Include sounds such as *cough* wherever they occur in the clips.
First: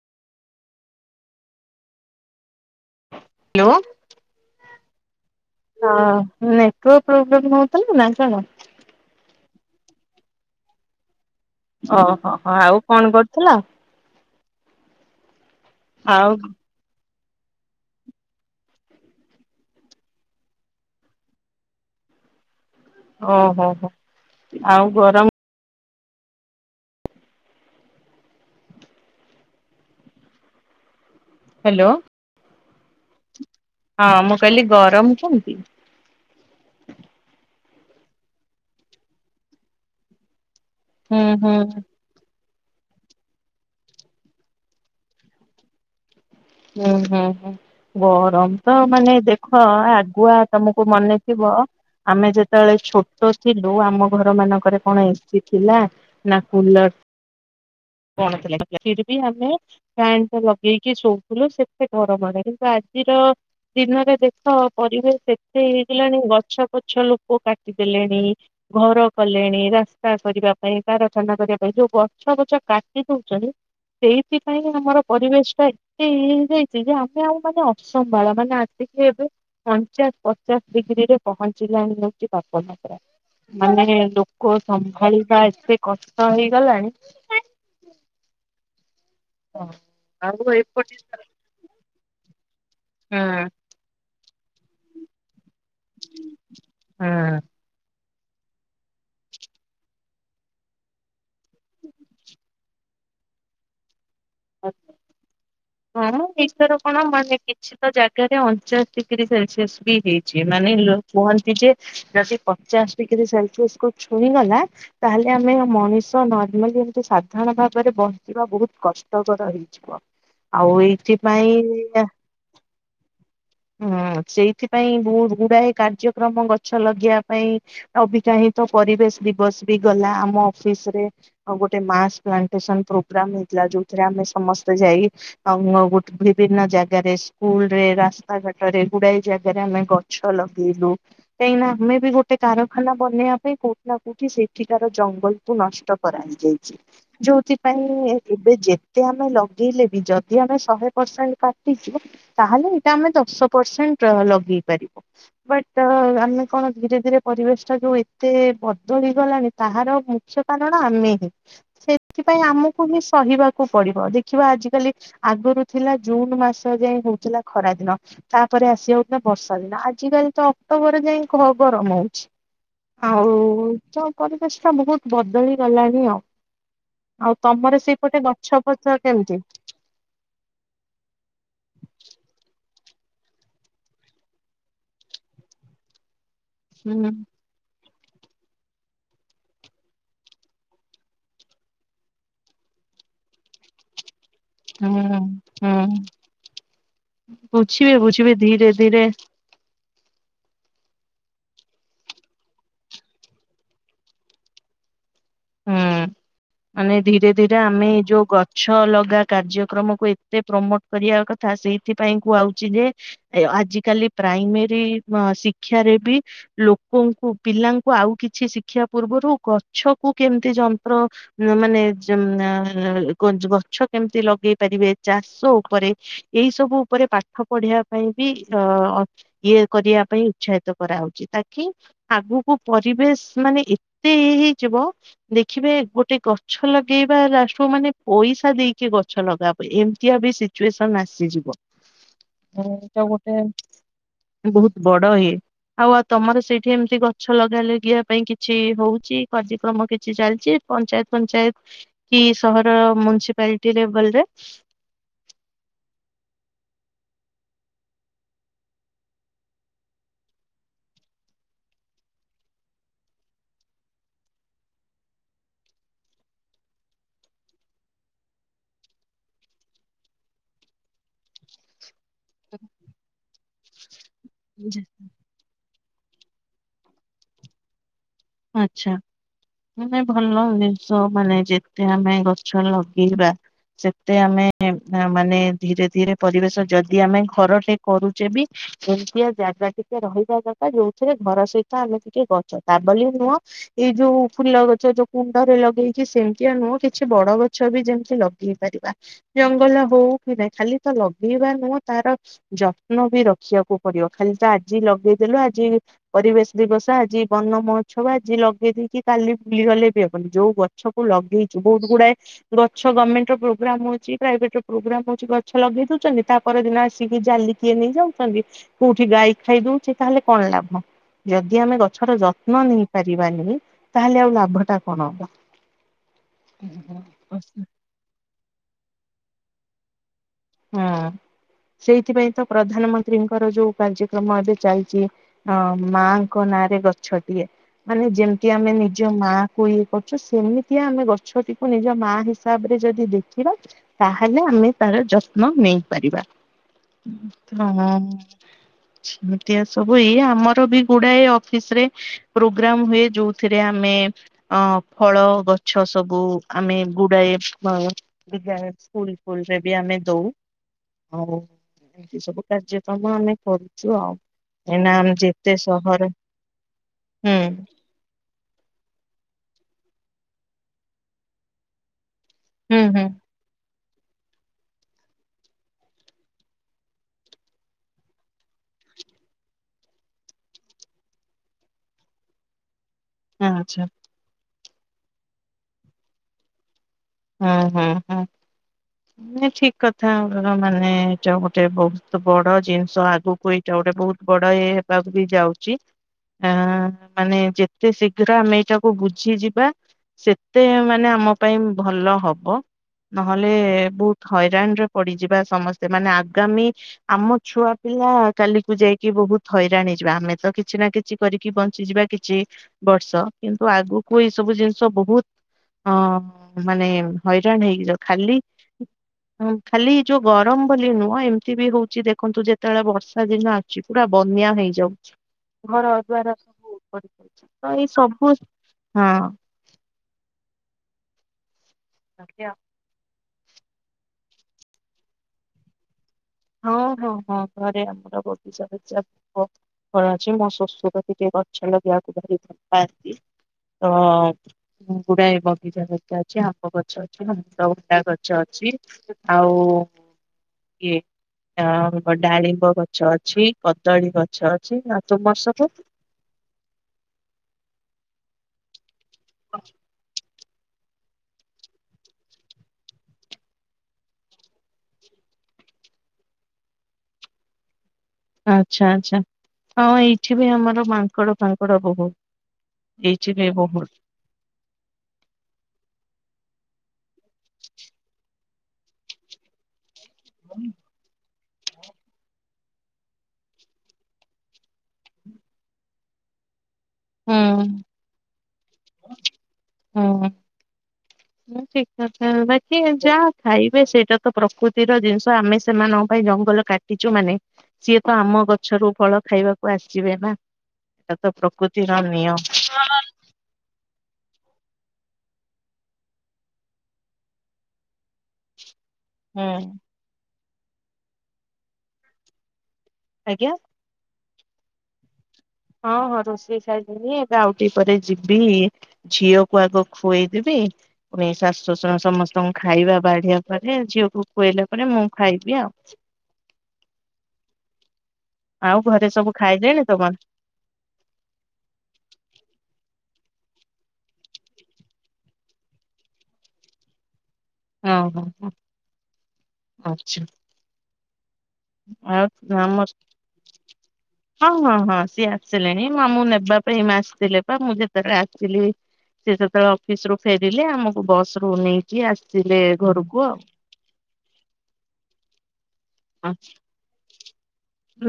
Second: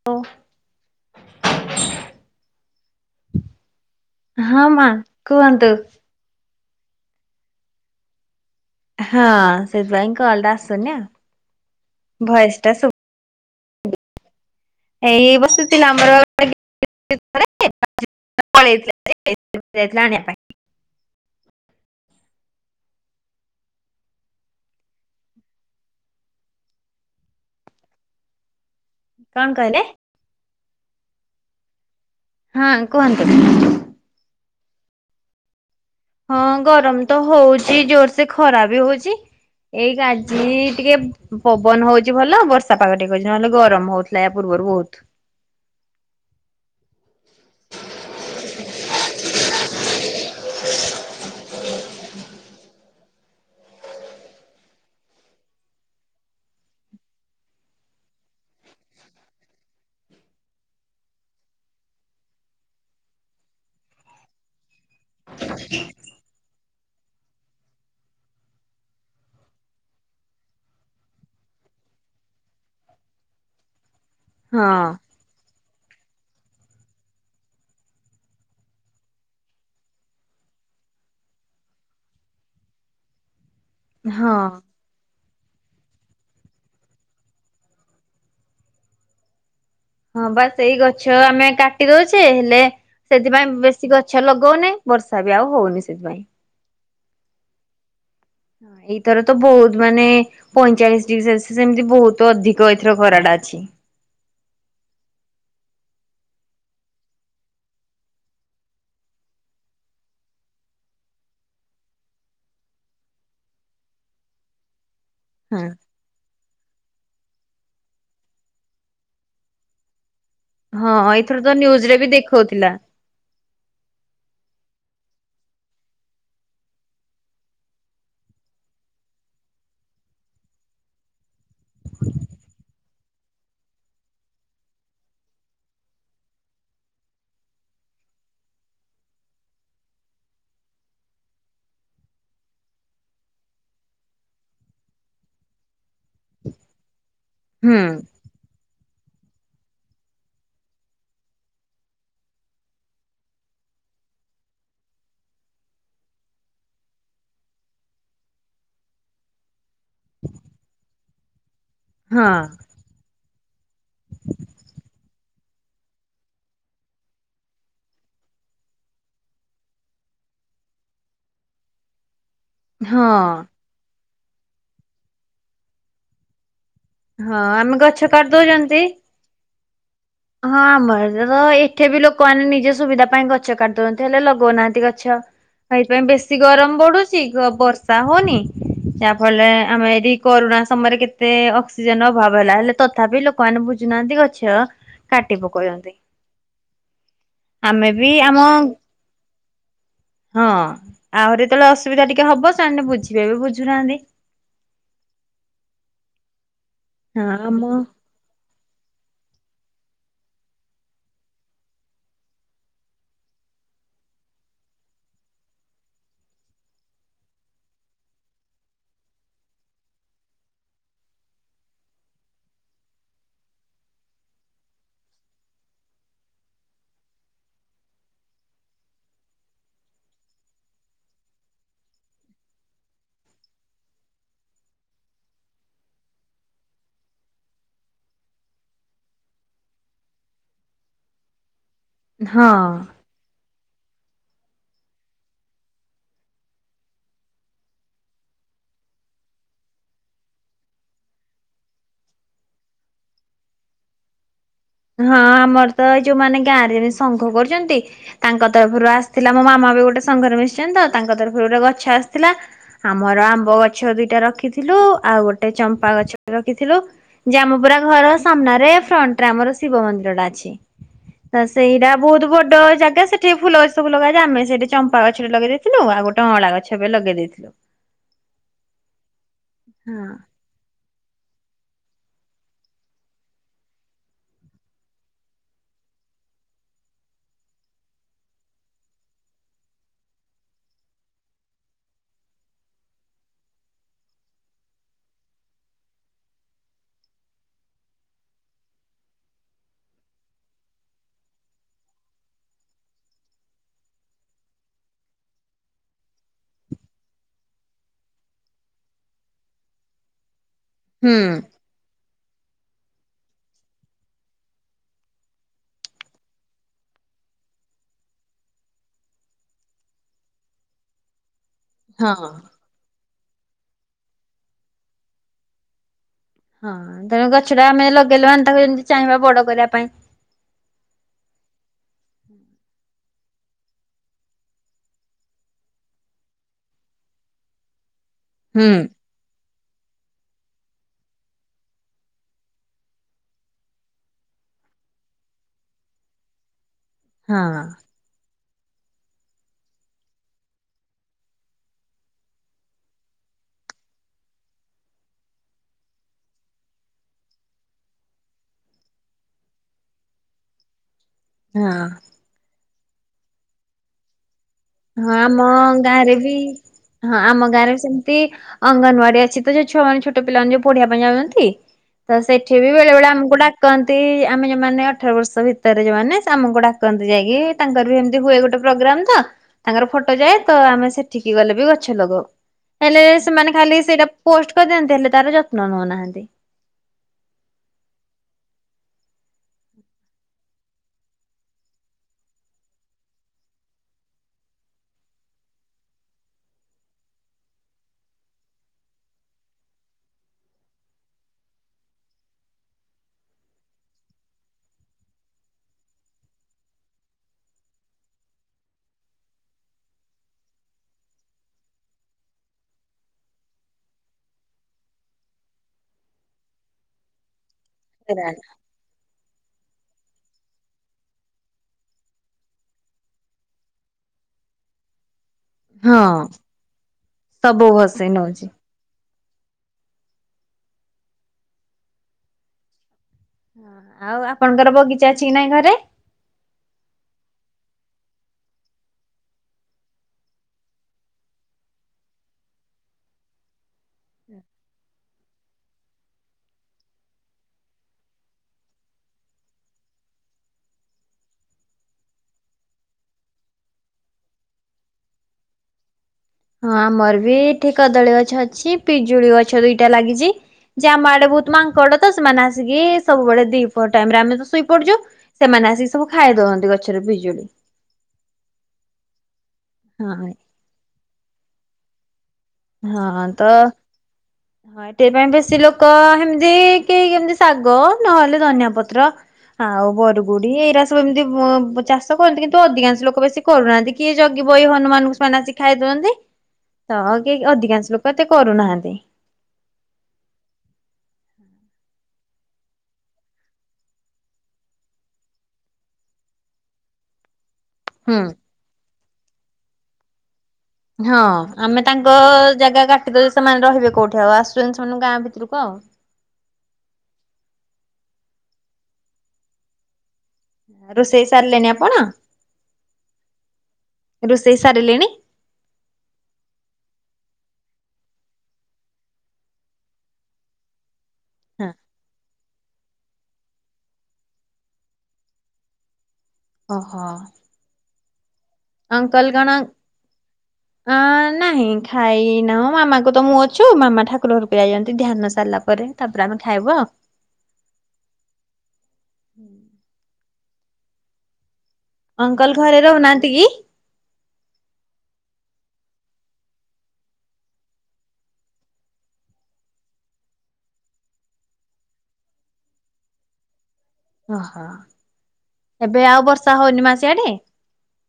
*unintelligible* Hello. ହଁ ମା କୁହନ୍ତୁ। ହ ନେଟୱାର୍ ପ୍ରୋବ୍ଲେମ୍ ହୋଉଥୁଲା ନା କଣ। ହଁ ସେଥିପାଇଁ କଲ ଟା ଆସୁନି ଆଉ। ଓହୋ ହଁ ଭଏସ୍ ଟା ଆଉ ଶୁ କଣ କରୁଥୁଲା। ଏଇ ବସିୁଥିଲି ଆମର *unintelligible* *unintelligible* ଆଣିବା ପାଇଁ ଓହୋ ହୋ, ଆଉ ଗରମ କଣ କହିଲେ? ହ୍ୟାଲୋ। ହଁ କୁହନ୍ତୁ। ହଁ ମୁଁ କହିଲି ଗରମ କେମତି? ହଁ ଗରମ ତ ହଉଚି ଜୋର ସେ ଖରା ବି ହଉଛି। ଏଇ ଗାଜି ଟିକେ ହୁଁ ହୁଁ ପବନ ହଉ ଚି ଭଲ ବର୍ଷା ପାାଗ ଟିକେ କରିଛି, ନହଲେ ଗରମ ହଉଥିଲା ୟା ପୂର୍ବରୁ ବହୁତ। ହୁଁ ହୁଁ ହୁଁ। ଗରମ ତ ମାନେ ଦେଖ ଆଗୁଆ ତମକୁ ମନେଥିବ ଆମେ ଯେତେବେଳେ ଛୋଟ ଥିଲୁ ଆମ ଘର ମାନଙ୍କରେ କଣ ଏ ସି ଥିଲା? ନା କୁଲର କଣଥିଲା ଫ ବି ଆମେ ଫ୍ୟାନ ଟା ଲଗେଇକି ଶୋଉ। ଲ ସେତେ ଗରମ ରେ କିନ୍ତୁ ଆଜିର ଦିନରେ ଦେଖ ପରିବେଶ ସେତେ ହେଇଗଲାଣି ଗଛ ପଛ ଲୋକ କାଟିଦେଲେଣି। ଘର କଲେଣି ରାସ୍ତା କରିବା ପାଇଁ କାରଖାନା କରିବା ପାଇଁ, ଯୋଉ ଗଛ ପଛ କାଟି ଦଉଛନ୍ତି ସେଇଥିପାଇଁ ହଁ ଆମର ପରିବେଶ ଟା ଏତେ ଇଏ ହେଇ ଯାଇଛି ଯେ ଆମେ ଆଉ ମାନେ ଅସମ୍ବାଳ ମାନେ ଆସିକି ଏବେ ପଞ୍ଚାଶ ପଚାଶ ଡିଗ୍ରୀରେ ପହଞ୍ଚିଲାଣି ହଉଛି ତାପମାତ୍ରା। ମାନେ ହଁ ଲୋକ ସମ୍ଭାଳିବା ଏତେ କଷ୍ଟ ହେଇଗଲାଣି। ହଁ। ହଁ ବା ଆଉ ସେଇ ଏପଟେ ଗଛ ଆମେ କାଟି ଦଉଛେ, ହେଲେ ହୁଁ ସେଥିପାଇଁ ବେଶ୍ କି ଗଛ ଲଗଉନେ, ବର୍ଷା ବି ଆଉ ହଉନି ସେଥିପାଇଁ। ହଁ। ହଁ ଏଇଥର ତ ବହୁତ ମାନେ ପଇଁଚାଳିଶ ଡିଗ୍ରୀ ସେଲସିସ୍ ଏମିତି ବହୁତ ଅଧିକ ଏଥର ଖରାଟା ଅଛି। ହଁ ଘର ଭିତର କଣ ମାନେ କିଛି କିଛିଟା ଜାଗାରେ ଅଣଚାଶ ଡିଗ୍ରୀ ସେଲସିୟସ ବି ହେଇଛି, ମାନେ କୁହନ୍ତି ଯେ ଯଦି ପଚାଶ ଡିଗ୍ରୀ ସେଲସିଅସ କୁ ଛୁଇଁଗଲା ତାହେଲେ ଆମେ ହଁ ମଣିଷ ନର୍ମାଲି ଏମିତି ସାଧାରଣ ଭାବରେ ବଞ୍ଚିବା ବହୁତ କଷ୍ଟ ଷ୍ଟକର ହେଇଯିବ। ହଁ ଏଥର ତ ନ୍ୟୁଜ ରେ ଏଇଥିପାଇଁ ବି ଦେଖାଉଥିଲା। ହୁଁ ସେଇଥିପାଇଁ ବହତ ଗୁଡାଏ କାର୍ଯ୍ୟକ୍ରମ ଗଛ ଲଗେଇବା ପାଇଁ ଅବିକା ହିଁ ତ ପରିବେଶ ଦିବସ ବି ଗଲା ଆମ ଅଫିସ ରେ। ଆଉ ଗୋଟେ ମାସ ପ୍ଲାଣ୍ଟେସନ ପ୍ରୋଗ୍ରାମ ହେଇଥିଲା, ଯୋଉଥିରେ ଆମେ ସମସ୍ତେ ଯାଇ ଆ ଗୋ ବିଭିନ୍ନ ଜାଗାରେ ସ୍କୁଲରେ ରାସ୍ ସ୍ତା ଘାଟରେ ଗୁଡାଏ ଜାଗାରେ ଆମେ ଗଛ ଲଗେଇଲୁ। କାହିଁକି ନା ଆମେ ବି ଗୋଟେ କାରଖାନା ବନେଇବା ପାଇଁ କୋଉଠି ନା କୋଉଠି ସେଠିକାର ଜଙ୍ଗଲ କୁ ନଷ୍ଟ କରା ହେଇଯାଇଛି ହୁଁ ଯୋଉଥିପାଇଁ ଏବେ ଯେତେ ଆମେ ଲଗେଇଲେ ବି, ଯଦି ଆମେ ଶହେ ପରସେଣ୍ଟ କାଟିଛୁ ତାହେଲେ ଆମେ ଦଶ ପରସେଣ୍ଟ ଲଗେଇ ପାରିବ। ବଟ୍ ଆମେ କଣ ଧୀରେ ଧୀରେ ପରିବେଶ ଟା ଯୋଉ ଏତେ ବଦଳିଗଲାଣି ତାହାର ମୁଖ୍ୟ କାରଣ ଆମେ ହି। ହଁ ସେଥିପାଇଁ ଆମକୁ ହିଁ ସହିବାକୁ ପଡିବ ଦେଖିବା ଆଜିିକାଲି ଆଗରୁ ଥିଲା ଜୁନ ମାସ ଯାଏ ହଉଥିଲା ଖରାଦିନ ତାପରେ ଆସିିଯାଉ ନା ବର୍ଷା ଦିନ ଆଜିିକାଲି ତ ଅକ୍ଟୋବରରେ ଯାଇ ଗରମ ହଉଛି। ହଁ। ଆଉ ତ ପରିବେଶ ଟା ବହୁତ ବଦଳି ଗଲାଣିି ଆଉ। ହଁ ଆଉ ଆମେ ତମର ଗଛ ସେଇପଟେ କାଟି ଗଛ ଦଉଛନ୍ତି ଫଛ କେମିତି? ହଁ ଆମର ତ ଏଠି ବି ଲୋକମାନେ ନିଜ ସୁବିଧା ପାଇଁ ଗଛ କାଟିି ଦଉଛନ୍ତି ହେଲେ ଲଗଉନାହାନ୍ତି ଗଛ। ହେଇଥି ପାଇଁ ବେଶୀ ଗରମ ହୁଁ ବଢୁଛି ବର୍ଷା ହଉନି ଯାହାଫଳରେ ଆମେ ଏଇଟି କରୁଣା ସମୟରେ କେତେ ଅକ୍ସିଜେନ ଅଭାବ ହେଲା ହେଲେ ତଥାପି ଲୋ କୁଣ ବୁଝୁନାହାନ୍ତି ଗଛ ହୁଁ କାଟି ପକଉଛନ୍ତି ହୁଁ ଆମେ ବୁଝିବେ ବି ବୁଝିବେ ଆମ ଧୀରେ ଧୀରେ ହଁ ଆହୁରି ଯେତେବେଳେ ଅସୁବିଧା ଟିକେ ହବ ସେମାନେ ବୁଝିବେ ଏବେ ବୁଝୁନାହାଁନ୍ତି। ହୁଁ ମାନେ ହଁ ଧୀରେ ଧୀରେ ଆମ ଆମେ ଏଇ ଯୋଉଗ ଛ ଲଗା କାର୍ଯ୍ୟକ୍ରମକୁ ଏତେ ପ୍ରମୋଟ କରିବା କଥା ସେଇଥିପାଇଁ କୁହାଉଛି ଯେ ଆଜିକାଲି ପ୍ରାଇମେରୀ ଶିକ୍ଷାରେ ବି ଲୋକଙ୍କୁ ପିଲାଙ୍କୁ ଆଉ କିଛି ଶିଖିବା ପୂର୍ବରୁ ଗଛକୁ କେମିତି ଯନ୍ତ୍ର ମାନେ ଗଛ କେମିତି ଲଗେଇ ପାରିବେ ଚାଷ ଉପରେ ଏଇ ସବୁ ଉପରେ ପାଠ ପଢିବା ପାଇଁ ବି ଅ ଇଏ କରିବା ପାଇଁ ଉତ୍ସାହିତ କରାହଉଛି ତାକି ଆଗକୁ ପରିବେଶ ମାନେ ଏତେ ଇଏ ହେଇଯିବ ଦେଖିବେ ଗୋଟେ ଗଛ ଲଗେଇବା ମାନେ ପଇସା ଦେଇକି ଗଛ ଲଗାବ ଏମିତିଆ ବି ସି ଚୁଏସନ ଆସିଯିବ ହଁ ଏଇଟା ଗୋଟେ ବହୁତ ବଡ ଇଏ। ଆଉ ଆଉ ତମର ସେଇଠି ଏମିତି ଗଛ ଲଗା ଲାଗିବା ପାଇଁ କିଛି ହଉଛି। କାର୍ଯ୍ୟକ୍ରମ କିଛି ଚାଲିଛି ପଞ୍ଚାୟତ ଫଞ୍ଚାୟତ କି ସହର ମୁନିସିପାଲିଟି ରେ ବଲରେ ହଁ ଆମର ତ ଏଇ ଯଉମାନେ ଗାଁରେ ବି ସଂଘ କରିଛନ୍ତି ତାଙ୍କ ତରଫରୁ ଆସିଥିଲା ମୋ ମାମା ବି ଗୋଟେ ସଂଘରେ ମିଶିଛନ୍ତି ତ ତାଙ୍କ ତରଫରୁ ଗୋଟେ ଗଛ ଆସିଥିଲା ଆମର ଆମ୍ବ ଗଛ ଦିଇଟା ରଖିଥିଲୁ ଆଉ ଗୋଟେ ଚମ୍ପା ଗଛ ରଖିଥିଲୁ ଜାମୁ ପୁରା ଘର ସାମ୍ନାରେ ଫ୍ରଣ୍ଟ ରେ ଆମର ଶିବ ମନ୍ଦିର ଟା ଅଛି ତ ସେଇଟା ବହୁତ ବଡ ଜାଗା ସେଠି ଫୁଲ ଗଛ ସବୁ ଲଗାଯାଏ ଆମେ ସେଠି ଚମ୍ପା ଗଛଟେ ଲଗେଇ ଦେଇଥିଲୁ ଆଉ ଗୋଟ ଅଁଳା ଗଛ ଏବେ ଲଗେଇ ଦେଇଥିଲୁ। ଆଚ୍ଛା ମାନେ ହଁ ଭଲ ଯେ। ସ ମାନେ ଯେତେ ଆମେ ଗଛ ଲଗେଇବା ସେତେ ଆମେ ମାନେ ଧୀରେ ଧୀରେ ପରିବେଶ ଯଦି ଆମେ ଘରଟେ କରୁଛେ ବି ଏମତିଆ ଜାଗା ଟିକେ ରହିବା ଦରକାର ଯୋଉଥିରେ ଘର ସହିତ ଆମେ ଟିକେ ଗଛ ତା ବୋଲି ନୁହଁ ଏଇ ଯୋଉ ଫୁଲ ଗଛ ଯୋଉ କୁଣ୍ଡରେ ଲଗେଇକି ସେମତିଆଉ ନୁହଁ କିଛି ବଡ ଗଛ ବି ଯେମିତି ଲଗ ଲଗେଇପାରିବା ଜଙ୍ଗଲ ହଉ କି ନାହିଁ ଖାଲି ତ ଲଗେଇବା ନୁହଁ ତାର ଯତ୍ନ ବି ରଖିବାକୁ ପଡିବ ଖାଲି ତ ଆଜି ଲଗେଇଦେଲୁ ଆଜି ପରିବେଶ ଦିବସ ଆଜି ବନ ଗଛ ବା ଆଜି ଲଗେଇ ଦେଇକି କାଲି ଭୁଲିଗଲେ ବି ହବନି ଯୋଉ ଗଛକୁ ହୁଁ ଲଗେଇଚୁ ବହୁତ ଗୁଡାଏ ଗଛ ଗଭର୍ଣ୍ଣମେଣ୍ଟ ର ପ୍ରୋଗ୍ରାମ ହଉଛି ପ୍ରାଇଭେଟ ର ପ୍ରୋଗ୍ରାମ ହଉଛି ଗଛ ଲଗେଇ ଦଉଛନ୍ତି ତା ପରଦିନ ଆସିକି ଜାଲିକିଏ ନେଇଯାଉଛନ୍ତି କୋଉଠି ଗାଈ ଖାଇ ଦଉଛି ତାହେଲେ କଣ ଲାଭ? ଯଦି ଆମେ ଗଛର ହଁ। ଯତ୍ନ ନେଇ ପାରିବାନି ତାହେଲେ ଆଉ ଲାଭ ଟା କଣ ହବ। ହଁ ତେଣୁ ଗଛଟା ଆମେ ଲଗେଇଲା ତାକୁ ଯେମିତି ଚାହିଁବା ବଡ କରିବା ପାଇଁ। ହଁ। ସେଇଥିପାଇଁ ତ ପ୍ରଧାନମନ୍ତ୍ରୀଙ୍କର ଯୋଉ କାର୍ଯ୍ୟକ୍ରମ ଏବେ ଚାଲିଛି। ଅ ମାଙ୍କ ନାଁରେ ଗଛଟିଏ ମାନେ ଯେମିତି ହୁଁ। ଆମେ ନି ନିଜ ମା କୁ ଇଏ କରୁଛୁ ସେମିତିଆ ଆମେ ଗଛଟିକୁ ନିଜ ମା ହିସାବରେ ଯଦି ଦେଖିବା ତାହେଲେ ଆମେ ତାର ଯତ୍ନ ନେଇପାରିବା। ହଁ ସେମିତିଆ ସବୁ ଏଇ ଆମର ବି ଗୁଡାଏ ଅଫିସ୍‌ ରେ ପ୍ରୋଗ୍ରାମ୍ ହୁଏ ଯୋଉଥିରେ ଆମେ ଅ ଫଳ ଗଛ ସବୁ ଆମେ ଗୁଡାଏ ହଁ ବିଦ୍ୟାଳୟ ସ୍କୁଲ ଫୁଲ ରେ ବି ଆମେ ଦୋଉ। ଆଉ ହଁ। ଏ ସବୁ କାର୍ଯ୍ୟକ୍ରମ ଆମେ କରୁଚୁ ଆଉ। ଏଇନା ଆମେ ହଁ ଆମ ଯେତେ ସହର ଗାଁରେ ବି ହଁ ହୁଁ ଆମ ଗାଁରେ ସେମ୍‌ତି ଅଙ୍ଗନୱାଡି ଅଛି ତ ଯୋଉ ଛୁଆମାନେ ଛୋଟ ପିଲାମାନେ ଯୋଉ ପଢିବା ପାଇଁ ଯାଉଛନ୍ତି। ତ ସେଠି ବି ହୁଁ ହୁଁ ବେଳେବେଳେ ଆମକୁ ଡା କହନ୍ତି ଆମେ ଯୋଉମାନେ ଅଠର ବର୍ଷ ଭିତରେ ଯୋଉମାନେ ଆମକୁ ଡାକନ୍ତି ଯାଇକି। ତାଙ୍କର ବି ଏମିତି ହୁଏ ଗୋଟେ ପ୍ରୋଗ୍ରାମ୍ ତ? ତାଙ୍କର ଫଟୋ ଯାଏ। ତ ଆମେ ସେଠିକି ଗଲେ ବି ଗଛ ଲଗଉ। ହେଲେ ସେମାନେ ଖାଲି ଆଚ୍ଛା ସେଇଟା ପୋଷ୍ଟ କରି ଦିଅନ୍ତି ହେଲେ ତାର ଯତ୍ନ ନେଉନାହାନ୍ତି। ହୁଁ ହୁଁ ହୁଁ। ମାନେ ଠିକ୍‌ କଥା ମାନେ ଏଇଟା ଗୋଟେ ବହୁତ ବଡ ଜିନିଷ ଆଗକୁ ଏଇ ଏଟା ଗୋଟେ ବହୁତ ବଡ ଇଏ ହେବାକୁ ବି ଯାଉଛି। ଆ ମାନେ ଯେତେ ଶୀଘ୍ର ଆମେ ଏଇଟାକୁ ବୁଝିଯିବା ସେତେ ମାନେ ଆମ ପାଇଁ ଭଲ ହବ। ନହେଲେ ବହୁତ ହଇରାଣରେ ପଡିଯିବା ସମସ୍ତେ। ମାନେ ଆଗାମୀ ଆମ ଛୁଆ ପିଲା କାଲି କୁ ଯାଇକି ବହୁତ ହଇରାଣ ହେଇଯିବା ଆମେ ତ କିଛି ନା କି କିଚି କରିକି ବଞ୍ଚିଯିବା କିଚି ବର୍ଷ କିନ୍ତୁ ଆଗକୁ ଏଇ ସବୁ ଜିନିଷ ବହୁତ୍ ଅଁ ମାନେ ହଇରାଣ ହେଇକି ଯାଉ ଖାଲି ହ *inaudible* ହଁ ଖାଲି ଯୋଉ ଗରମ ବୋଲି ନୁହଁ। ଏମିତି ବି ହୋଉଛି ଦେଖନ୍ତୁ ଯେତେବେଳେ ବର୍ଷା ଦିନ ଆ ଚି ପୁରା ବନ୍ୟା ହଁ ସବୁ ହେଇଯାଉଛି। ଭସେଇ ନଉଛି। ହଁ। ଆଜ୍ଞା। ହଁ ଆଉ ଆପଣଙ୍କର ବଗିଚା ଅଛି କି ନାଇଁ ଘରେ? ହଁ ହଁ ହଁ ଘରେ ଆମର ବବିଚା ଫାଗିଚା ଥିବ। କଣ ଅଛି ମୋ ଶସୁର ଟିକେ ଗଛ ଲାଗେଇବାକୁ ଭଲ ପାଆନ୍ତି। ତ ମୁ ଗୁଡାଏ ବଗିଚା ହରିକା ଅଛି। ଆମ୍ବ ଗଛ ଅଛି ଅମୃଭଣ୍ଡା ଗଛ ଅଛି। ଆଉ କିଏ? ଆ ଡାଳିମ୍ବ ଗଛ ଅଛି କଦଳୀ ଗଛ ଅଛି। ଆଉ ତୁମର ସବୁ? ହଁ ଆମର ବି ଏଠି କଦଳୀ ଗଛ ଅଛି ପିଜୁଳି ଗଛ ଦିଇଟା ଲାଗିଛି। ଯେ ଆମ ଆଡେ ବହୁତ ମାଙ୍କଡ ତ ସେମାନେ ଆସିକି ସବୁବେଳେ ଦି ପହର ଟାଇମ୍ ରେ ଆମେ ତ ଶୋଇ ପଡଛୁ। ସେମାନେ ଆସିକି ସବୁ ଖାଇ ଦଅନ୍ତି ଗଛରେ ପିଜୁଳି। ଆଚ୍ଛା ଆଚ୍ଛା ହଁ ଏଇଠି ବି ଆମର ମାଙ୍କଡ ଫାଙ୍କଡ ବହୁତ। ହଁ ଲିଚି ତ ବି ବହୁତ୍। ହଁ ଏଥି ପାଇଁ ବେଶୀ ଲୋକ ସେମିତି କେହି କେମିତି ଶାଗ ନହେଲେ ଧନିଆ ପତ୍ର। ଆଉ ବରଗୁଡି ଏଇରା ସବୁ ଏମିତି ବୋ ଚାଷ କରନ୍ତି କିନ୍ତୁ ଅଧିକାଂଶ ଲୋକ ବେଶୀ କରୁନାହାନ୍ତି। କିଏ ଜଗିବ ଏଇ ହନୁମାନେ ଙ୍କୁ ସେମାନେ ଆସିିକ ଖାଇଦଉ ଛନ୍ତି। ତ ଆଉ କେହି ହୁଁ ଅଧିକାଂଶ ଲୋକ ଏତେ କରୁନାହାନ୍ତି। ହଁ। ହ ଠିକ କଥା, ବାକି ଯାହା ଖାଇବେ ସେଇଟା ତ ପ୍ରକୃତିର ଜିନିଷ ଆମେ ସେମାନଙ୍କ ପାଇଁ ଜଙ୍ଗଲ କା ଟିଛୁ ମାନେ, ସିଏ ତ ହୁଁ ଆମ ଗଛରୁ ଫଳ ଖାଇବାକୁ ଆସିବେ ନା। ଏଟା ହଁ ତ ଆମେ ପ୍ରକୃତିର ତାଙ୍କ ନିୟମ ଜାଗା କା ଟିଲେ ସେମାନେ ରହିବେ କୋଉଠି ଆଉ ଆସୁଛନ୍ତି ସେମାନେ ଗାଁ ଭିତରକୁ ଆଉ। ହୁଁ। ରୋଷେଇ ସାରିଲେଣି ଆପଣ? ଆଜ୍ଞା। ରୋଷେଇ ସାରିଲେଣି? ହଁ ହଁ ରୋଷେଇ ସାଇଲିଣି ଏବେ ଆଉ ଟିକିଏ ପରେ ଯିବି ଝିଅକୁ ଆଗ ଖୁଆଇଦେବି। ପୁଣି ଶାଶୁ ଶ୍ୱଶୁର ସମସ୍ତଙ୍କୁ ଖାଇବା ବାଢିବା ପରେ। ଝିଅକୁ ଖୁଆଇଲା ପରେ ମୁଁ ଖାଇବି ଆଉ। ଓହୋ। ଆଉ ଘରେ ସବୁ ଅଙ୍କଲ କଣ ଖାଇଲେଣି ତମର ଅ ନାହିଁ ଖାଇନାହୁଁ, ମାମାଙ୍କୁ ତ ମୁଁ ଅଛୁ ମାମା ଠାକୁର ଘରକୁ ଯାଇଛନ୍ତି ଧ୍ୟାନ ସାରିଲା ପରେ। ତାପରେ ଆମେ ଖାଇବୁ ଆଉ। ହଁ ହଁ ହଁ ଆଛା। ଅଙ୍କଲ ଆମ ଘରେ ରହୁନାହାନ୍ତି କି? ହଁ ହଁ ହଁ ସିଏ ଆସିଲେଣି, ମୁଁ ଆମକୁ ନବା ପାଇଁ ଆସିଥିଲେ ବା ମୁଁ ଯେତେବେଳେ ଆସିଥିଲି ସେ ସେତେବେଳେ ଅଫିସ ରୁ ଫେରିଲେ, ଆମକୁ ବସ ରୁ ନେଇକି ଆସିଲେ ଘରକୁ ଆଉ। ଓହୋ ଏବେ ଆଉ ହଁ। ବର୍ଷା ହଉନି ମା ସିଆଡେ।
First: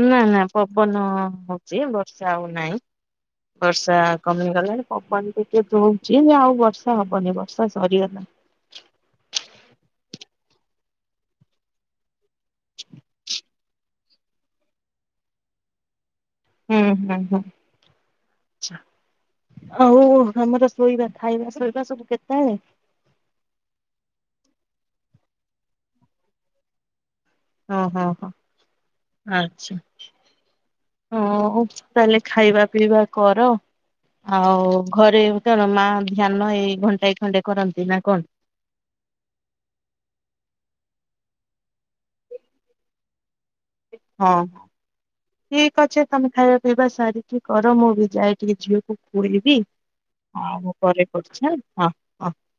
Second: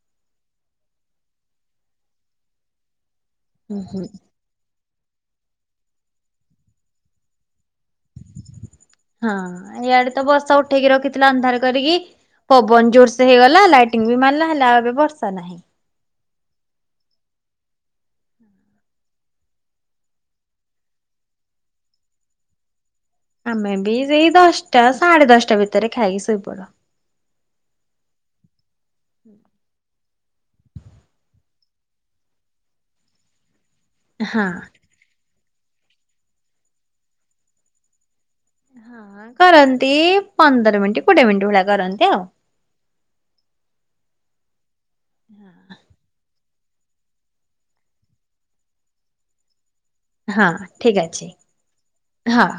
ନା ନା ପବନ ହଉଛି ବର୍ଷା ଆଉ ନାହିଁ। ଉଁ ବର୍ଷା ହୁଁ। କମିଗଲାଣି। ପବନି ଟିକେ ଦଉଛି, ଆଉ ବର୍ଷା ହବନି ବର୍ଷା ସରିଗଲା। ହଁ ଇଆଡେ ତ ବର୍ଷା ଉଠେଇକି ରଖିଥିଲା ଅନ୍ଧାର କରିକି, ପବନ ଜୋରସ ହେଇଗଲା ଲାଇଟ୍ ବି ମାରିଲା ହେଲା ଆଉ ଏବେ ବର୍ଷା ନାହିଁ। ହୁଁ ହୁଁ ହୁଁ। ଆଛା ଆଉ ଆମର ଶୋଇବା ଖାଇବା ଶୋଇବା ସବୁ କେତେବେଳେ? ଆମେ ବି ସେଇ ଦଶଟା ସାଢେ ଦଶଟା ଭିତରେ ଖାଇକି ଶୋଇପଡ଼ୁ ଓ ହୋ ହୋ ଆଚ୍ଛା। ହଉ ତାହେଲେ ଖାଇବା ପିଇବା କର ହଁ। ଆଉ ଘରେ ଏଇ ତମ ମା ଧ୍ୟାନ ଏଇ ଘଣ୍ଟା ଏ ଖଣ୍ଡେ କରନ୍ତି ନା କଣ। ହଁ କରନ୍ତି ପନ୍ଦର ମିନିଟ କୋଡିଏ ମିନିଟ୍ ଭଳିଆ କରନ୍ତି ଆଉ ହଁ ହଁ ଠିକ ଅଛେ ତମେ ଖାଇବା ପିଇବା ସାରିକି କର ମୁଁ ବି ଯାଇ ଟିକେ ଝିଅକୁ ଖୁଇବି ହଁ ମୁ ଠିକ ପରେ ଅଛି କରୁଛି ହାଁ ହଁ